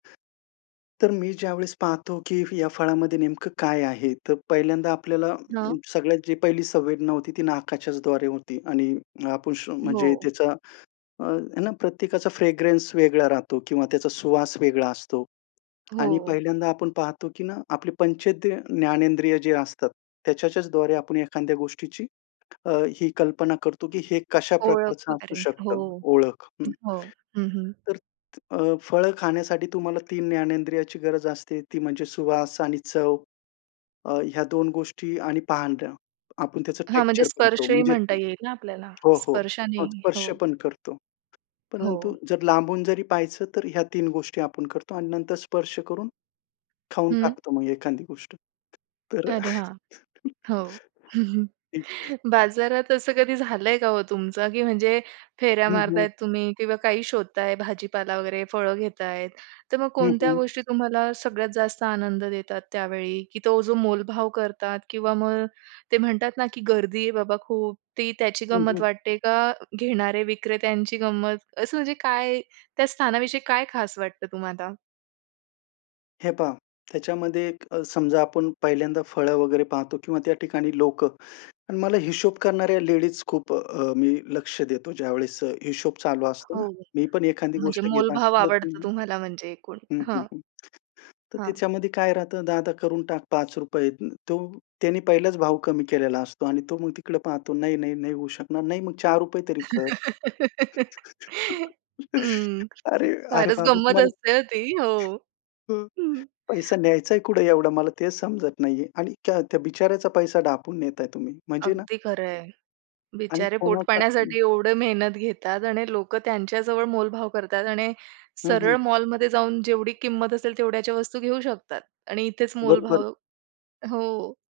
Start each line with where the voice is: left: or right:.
left: तर मी ज्यावेळेस पाहतो, की या फळामध्ये नेमकं काय आहे. तर पहिल्यांदा आपल्याला अं,
right: हां.
left: सगळ्यात जी पहिली संवेदना होती, ती नाकाच्याचद्वारे होती आणि आपण श्व म्हणजे
right: हो.
left: त्याचा अ, हे ना, प्रत्येकाचा फ्रॅग्रन्स वेगळा राहतो किंवा त्याचा सुवास वेगळा असतो. आणि
right: हो.
left: पहिल्यांदा आपण पाहतो की ना, आपले पंचेंद्रिय ज्ञानेंद्रिय जी असतात, त्याच्याच्याचद्वारे आपण एखाद्या गोष्टीची अ, ही कल्पना करतो, की हे कशा
right: ओळख
left: प्रकारचं असू
right: वगैरे. हो,
left: शकतं, ओळख. हं.
right: हो, हं, हं.
left: तर अ, फळ खाण्यासाठी तुम्हाला 3 ज्ञानेंद्रियाची गरज असते, ती म्हणजे सुवास आणि चव अ, ह्या 2 गोष्टी आणि पाहणं. आपण त्याचं
right: हां, म्हणजे
left: टेक्स्चर पाहतो.
right: स्पर्शही
left: म्हणजे
right: म्हणता येईल ना, आपल्याला.
left: हो, हो,
right: स्पर्शाने,
left: मग स्पर्श
right: हो.
left: पण करतो. परंतु
right: हो.
left: जर लांबून जरी पाहायचं, तर ह्या 3 गोष्टी आपण करतो अन् नंतर स्पर्श करून खाऊन
right: हं.
left: टाकतो मग एखादी गोष्ट. तर
right: अरे हां,
left: अ
right: हो.
left: [unintelligible]
right: बाजारात असं कधी झालं आहे का हो तुमचं, की म्हणजे फेऱ्या
left: हं, हं.
right: मारताहेत तुम्ही किंवा काही शोधता आहे भाजीपाला वगैरे, फळं घेता आहे. तर मग
left: हं,
right: कोणत्या
left: हं.
right: गोष्टी तुम्हाला सगळ्यात जास्त आनंद देतात त्यावेळी, की तो जो मोलभाव करतात किंवा मग ते म्हणतात ना, की गर्दी आहे बाबा खूप. ती त्याची
left: हं,
right: गंमत
left: हं.
right: वाटते? का घेणारे विक्रेत्यांची गंमत असं, म्हणजे काय त्या स्थानाविषयी काय खास वाटतं तुम्हाला?
left: हे पहा, त्याच्यामध्ये एक अ, समजा आपण पहिल्यांदा फळं वगैरे पाहतो किंवा त्या ठिकाणी लोकं अन् मला हिशोब करणाऱ्या लेडीज खूप अ, अ, मी लक्ष देतो, ज्यावेळेस अ, हिशोब चालू असतो ना,
right: हो.
left: मी पण एखादी
right: म्हणजे
left: गोष्ट घेत
right: मोलभाव
left: असला
right: आवडतं
left: [unintelligible]
right: तुम्हाला म्हणजे एकूण.
left: हं, हं,
right: हां.
left: हं. तर
right: हां.
left: त्याच्यामध्ये काय राहतं, "दादा, करून टाक ₹5. तो त्याने पहिलाच भाव कमी केलेला असतो अन् तो मग तिकडे पाहतो, "नाही, नाही, नाही, होऊ शकणार." "नाही, मग ₹4 तरी कर.
right: हं,
left: अरे अरे,
right: फारच
left: बाबा
right: गंमत
left: तुम्हाला
right: असते अ, ती, हो, हं.
left: पैसा न्यायचाय कुठं एवढा मला ते समजत नाही आहे आणि त्या त्या बिचाऱ्याचा पैसा ढापून नेता आहे तुम्ही, म्हणजे ना
right: अगदी खरं आहे.
left: आणि
right: बिचारे
left: कोणाचा हं.
right: पोटपाण्यासाठी एवढं मेहनत घेतात आणि लोकं त्यांच्या जवळ मोलभाव करतात आणि
left: हं, हं.
right: सरळ मॉलमध्ये जाऊन जेवढी किंमत असेल, तेवढ्याच्या वस्तू घेऊ शकतात आणि इथेच
left: बरोबर.
right: मोलभाव हो.